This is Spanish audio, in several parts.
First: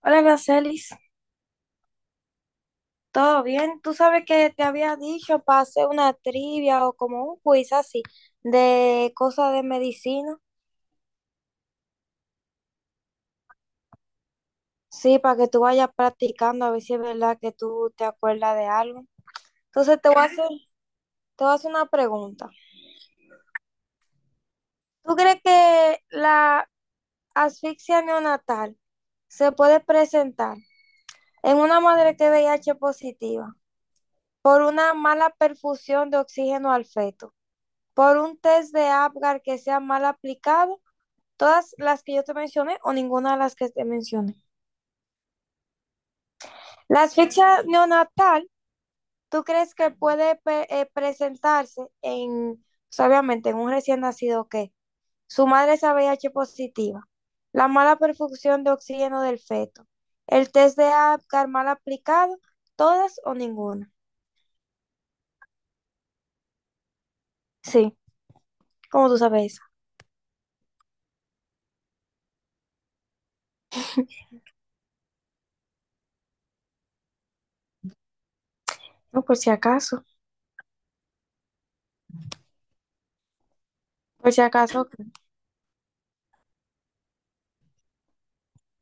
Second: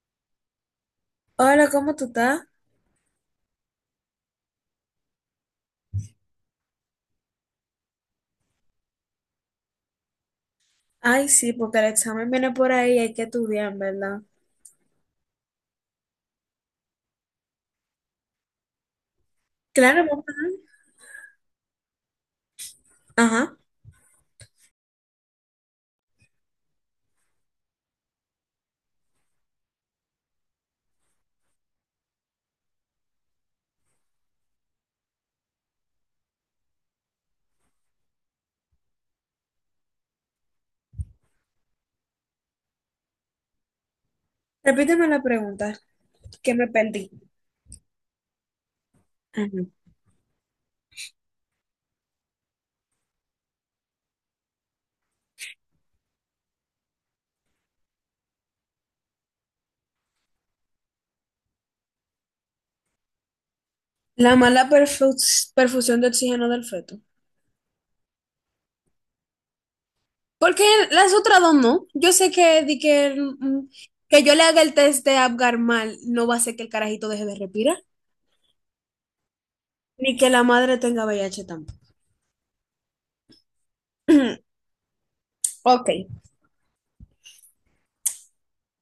Hola, Aracelis, Hola, ¿cómo tú estás? ¿todo bien? Tú sabes que te había dicho para hacer una trivia o como un quiz así de cosas de medicina. Ay, sí, porque el examen viene por ahí y hay que estudiar, ¿en verdad? Sí, para que tú vayas practicando a ver si es verdad que tú te acuerdas de algo. Entonces Claro, te voy a vamos hacer, te voy a hacer una pregunta. a. Ajá. ¿Tú crees que la asfixia neonatal se puede presentar en una madre que es VIH positiva por una mala perfusión de oxígeno al feto, por un test de Apgar que sea mal aplicado? Todas las que yo te mencione o ninguna de las que te mencione. Repíteme la pregunta, que me La perdí. asfixia neonatal, ¿tú crees Ajá. que puede presentarse en, o obviamente, en un recién nacido que su madre es AVH positiva, la mala perfusión de oxígeno del feto, el test de Apgar mal aplicado, todas o ninguna? La mala perfusión de oxígeno del feto. Sí, como tú sabes esa? Porque las otras dos no. Yo sé que, di que, que yo le haga el test de Apgar mal no va a hacer que el carajito deje de respirar, No, ni que la madre tenga VIH tampoco. por si acaso, ok. Ok,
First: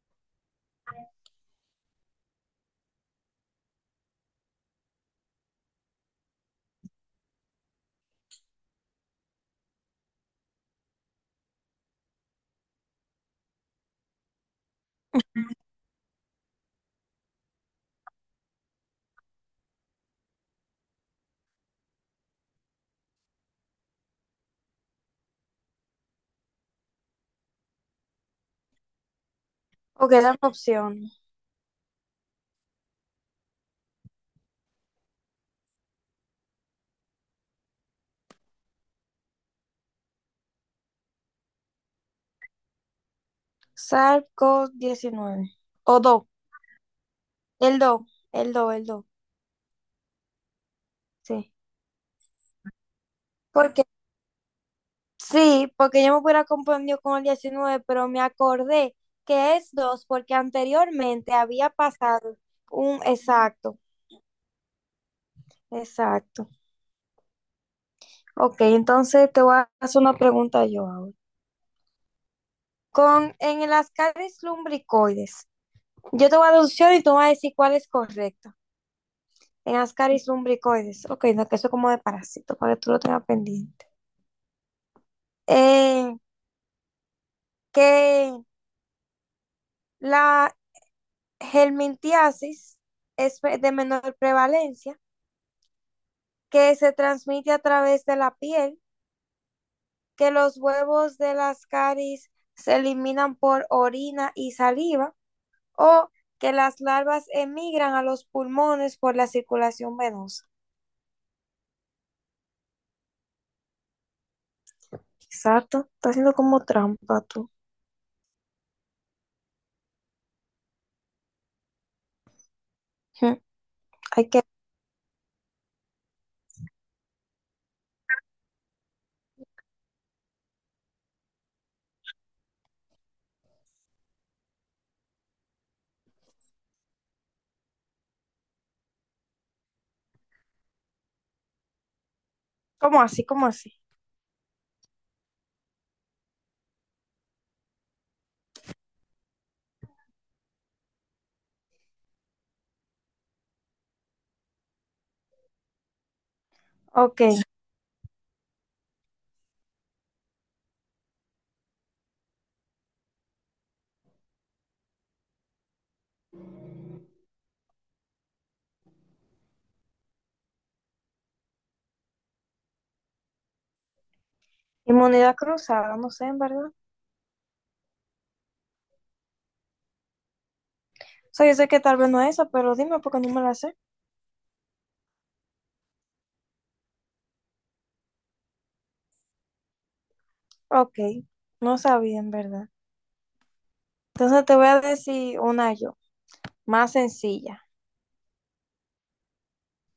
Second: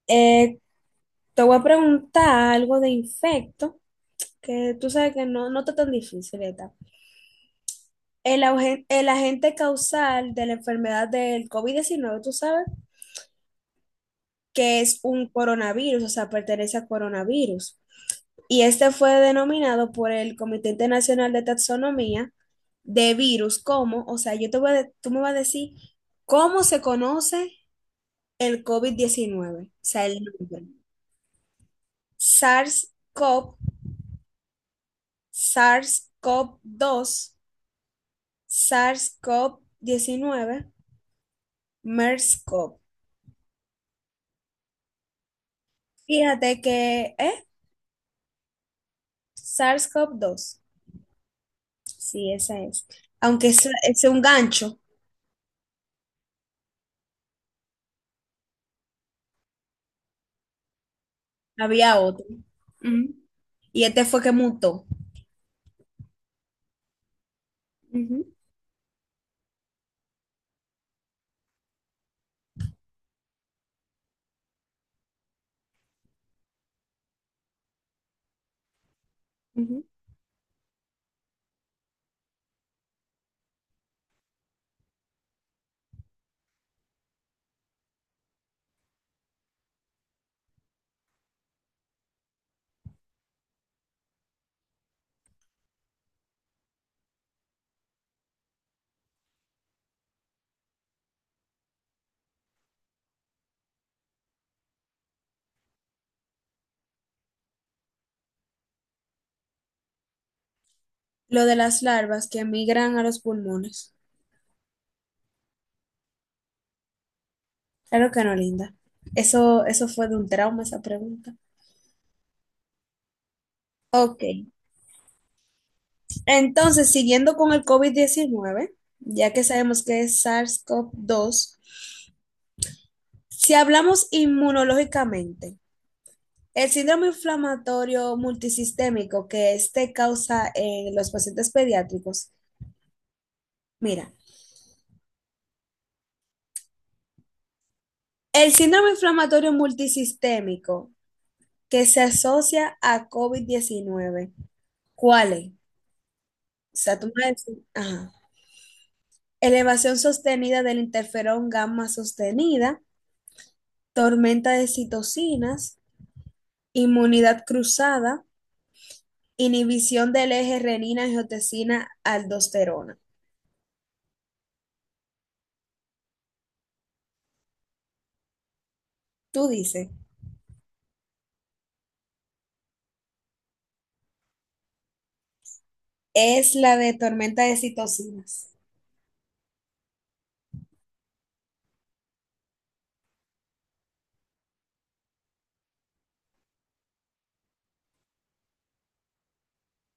eh, te voy a preguntar algo de infecto, que tú sabes que no está tan difícil, ¿verdad? El, el agente causal de la enfermedad del covid diecinueve, tú sabes que es un coronavirus, o sea, pertenece a coronavirus. Y este fue denominado por el Comité Internacional de Taxonomía de virus como, o sea, yo te voy a tú me vas a decir cómo se conoce el covid diecinueve, o O sea, el quedan nombre. opciones. SARS-CoV, cov dos, sars cov diecinueve, MERS-CoV. SARS-CoV-19 o DO, Fíjate que, ¿eh? el DO, el DO, SARS-CoV-2. sí. Sí, esa es. Aunque ese Porque es un gancho, sí, porque yo me hubiera confundido con el 19, pero me acordé que es 2 porque anteriormente había había otro. pasado un Ujú. exacto, Y este fue que mutó. exacto. Ujú, Ok, entonces te voy a hacer una pregunta yo ahora. Con En las caries lumbricoides, yo te voy a dar opciones y tú me vas a decir cuál es correcta. En ujú. las caries lumbricoides, ok, no, que eso es como de parásito, para que tú lo tengas pendiente. Eh, que la helmintiasis es de menor prevalencia, que se transmite a través de la piel, que los huevos de las caries se eliminan por orina y saliva, o que las larvas emigran a los pulmones por la circulación venosa. Lo de las larvas que migran a los pulmones. Exacto, está haciendo como trampa tú. Claro que no, linda. Eso fue de un trauma esa pregunta. Ujú. Ok. Hay que, Entonces, siguiendo con el covid diecinueve, ya que sabemos que es SARS-CoV-2, si hablamos inmunológicamente, el síndrome inflamatorio multisistémico que este causa en los pacientes pediátricos, como así, como así. mira, el síndrome inflamatorio multisistémico que se asocia a covid diecinueve, ¿cuál es? O sea, tú Ok, me decís, ajá. Elevación sostenida del interferón gamma sostenida, tormenta de citocinas, inmunidad cruzada, inhibición del eje renina-angiotensina-aldosterona. inmunidad cruzada, no sé, en verdad. O Tú dices, sea, yo sé que tal vez no es eso, pero dime porque no me la sé. es la de tormenta de citocinas. Ok, no sabía, en verdad. Entonces te voy a decir una yo, más sencilla.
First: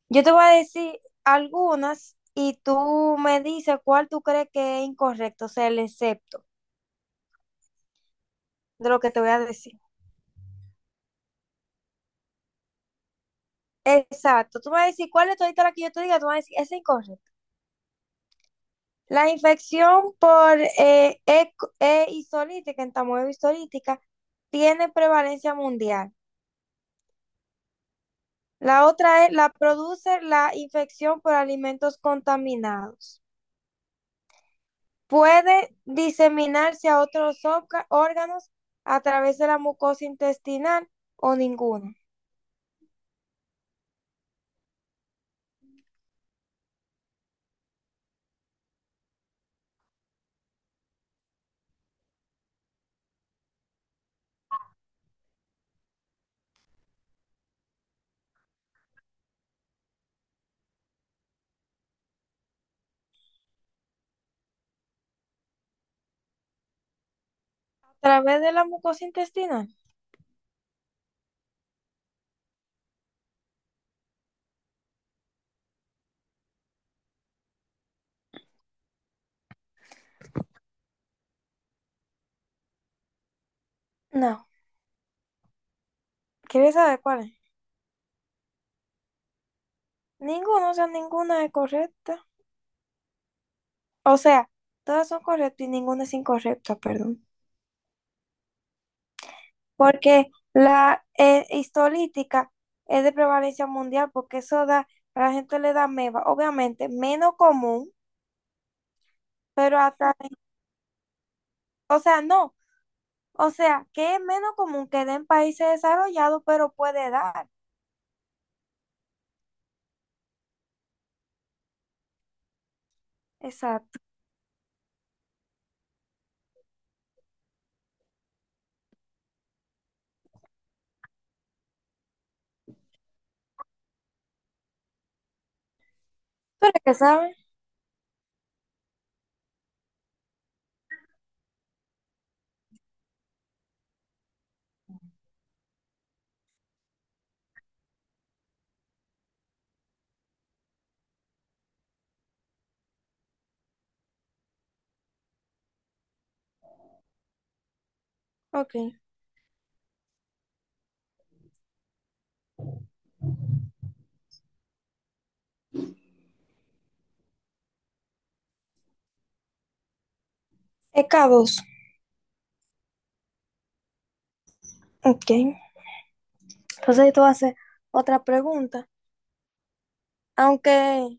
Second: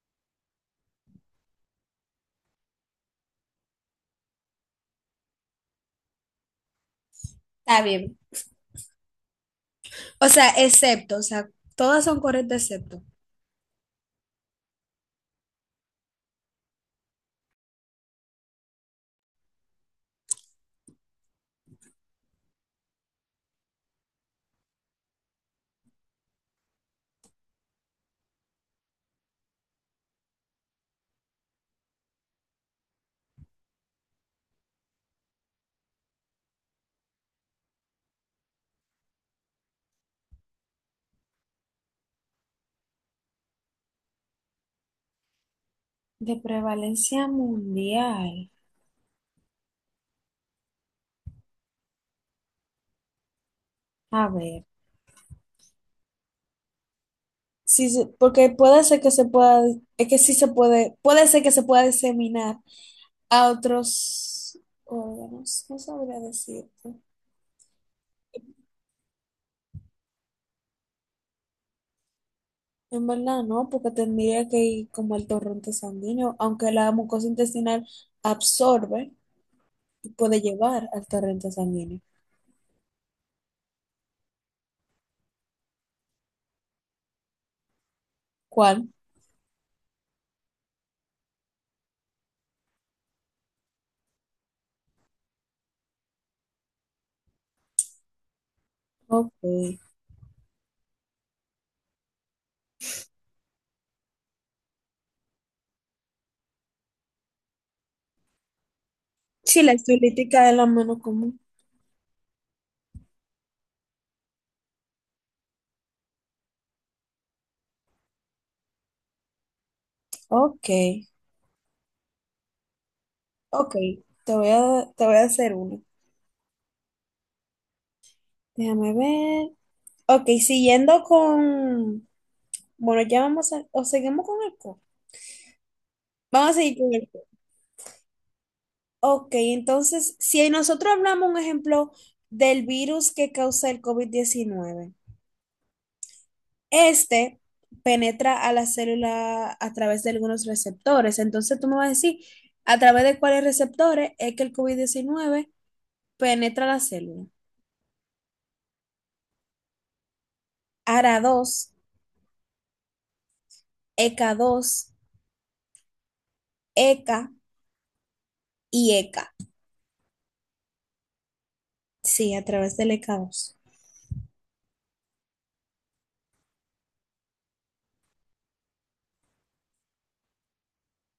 Yo te voy a decir algunas y tú me dices cuál tú crees que es incorrecto, o sea, el excepto Está bien. de lo que te voy a decir. O sea, excepto, o sea, todas son correctas excepto. Exacto, tú me vas a decir cuál es todita la que yo te diga, tú me vas a decir, es incorrecto. La infección por entamoeba hisolítica, tiene prevalencia mundial. La otra es, la produce la infección por alimentos contaminados. Puede diseminarse a otros órganos a través de la mucosa intestinal o ninguno. De prevalencia mundial. A ver. Sí, porque puede ser que se pueda, es que sí se puede, puede ser que se pueda diseminar a otros órganos. No sabría decirte. ¿A través de la mucosa intestinal? En verdad no, porque tendría que ir como al torrente sanguíneo, aunque la mucosa intestinal absorbe y puede llevar al torrente sanguíneo. No. ¿Quieres saber cuál es? ¿Cuál? Ninguno, o sea, ninguna es correcta. O sea, todas son correctas y ninguna es incorrecta, perdón. Ok. Porque la histolítica es de prevalencia mundial porque eso da, a la gente le da meba, obviamente, menos común, Sí, la pero a través, estilítica es la menos común. o sea, no. O sea, que es menos común que den países desarrollados, pero puede dar. Ok. Ok, Exacto. Te voy a hacer uno. Déjame ver. Ok, siguiendo con… Bueno, ya vamos a… O seguimos con el co. Vamos a seguir Pero con que el co. sabe. Ok, entonces, si nosotros hablamos un ejemplo del virus que causa el covid diecinueve, este penetra a la célula a través de algunos receptores. Entonces tú me vas a decir, ¿a través de cuáles receptores es que el covid diecinueve penetra la célula? Ok. ARA2, ECA2, ECA y ECA. E K dos. Sí, a través del ECAOS. Ok. Entonces tú haces otra pregunta. Aunque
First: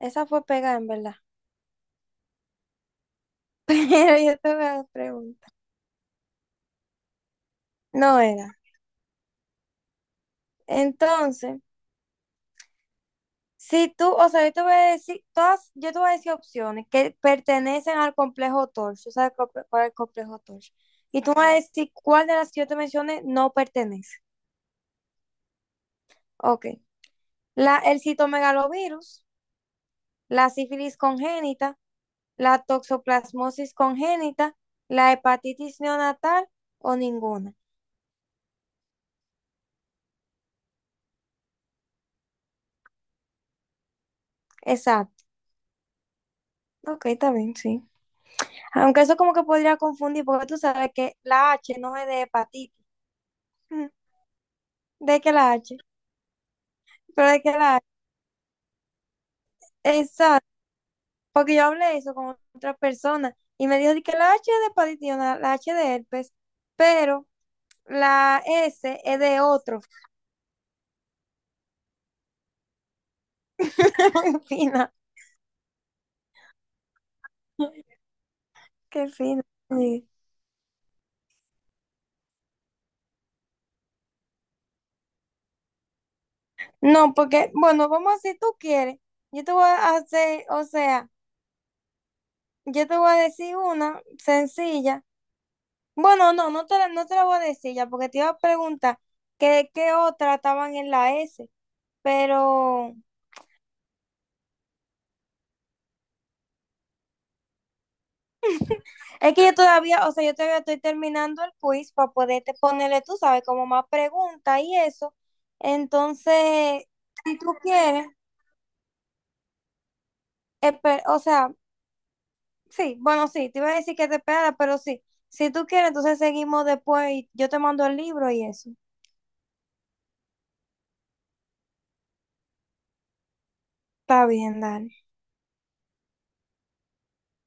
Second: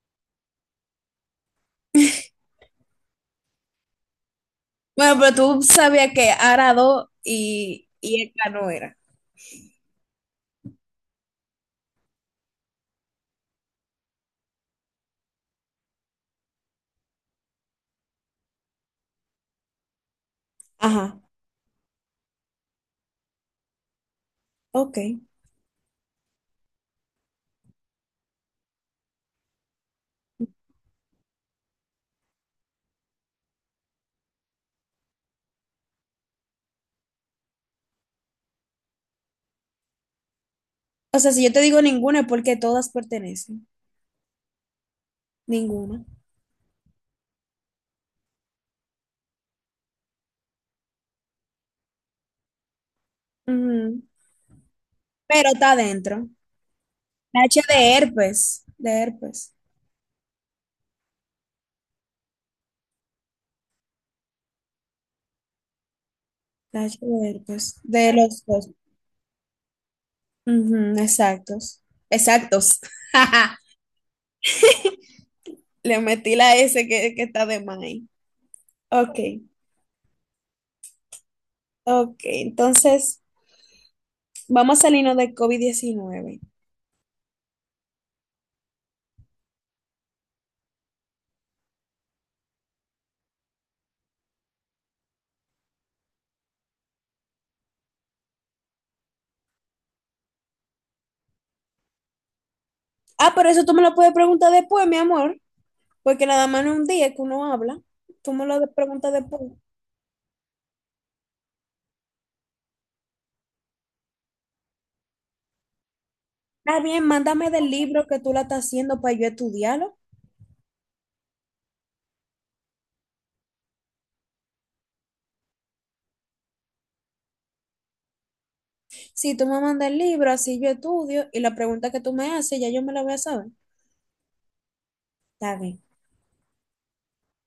esa fue pegada en verdad. Pero yo te voy a hacer Bueno, pero pregunta. tú sabías que Arado y, No y ECA era. no era. Entonces, si tú, o sea, yo te voy a decir, todas, yo te voy a decir opciones que pertenecen al complejo torso. ¿Sabes cuál el complejo torso? Ajá, Y tú me vas a decir cuál de las que yo te mencioné no pertenece. ok. Ok. La, el citomegalovirus, la sífilis congénita, la toxoplasmosis congénita, la hepatitis neonatal o ninguna. O sea, si yo te digo ninguna es porque todas pertenecen. Exacto. Ninguna. Ok, está bien, sí. Aunque eso como que podría confundir, porque tú sabes que la H no es de hepatitis. Ujú. Ujú. ¿De que Pero la está H? adentro. Pero de La que H la H. de herpes. De herpes. Exacto. Porque yo hablé eso con otra persona y me dijo de que la H es de hepatitis, neonatal, la H de herpes, La H pero de herpes. De la los dos. S es de otro. Ujú, exactos. Exactos. En fin, Le metí la S que está de no. más ahí. Qué Ok, fino. Sí. ok. Entonces, vamos a salirnos de covid diecinueve. No, porque, bueno, vamos a si tú quieres. Yo te voy a hacer, o sea, yo te voy a decir una sencilla. Bueno, no te la voy a decir ya, porque te iba a preguntar que qué otra estaban en la S. Pero Ah, pero eso tú me lo puedes preguntar después, mi amor, porque nada más no es un día que uno habla. Tú me lo preguntas es que después. yo todavía, o sea, yo todavía estoy terminando el quiz para poderte ponerle, tú sabes, como más preguntas y eso. Está Entonces, bien, si mándame tú del libro quieres, que tú la estás haciendo para yo estudiarlo. espe- o sea, sí, bueno, sí, te iba a decir que te esperara, pero sí, si tú quieres, entonces seguimos después y yo te mando el libro y eso. Si tú me mandas el libro, así yo estudio y la pregunta que tú me haces, ya yo me la voy a saber. Está bien, dale. Está bien.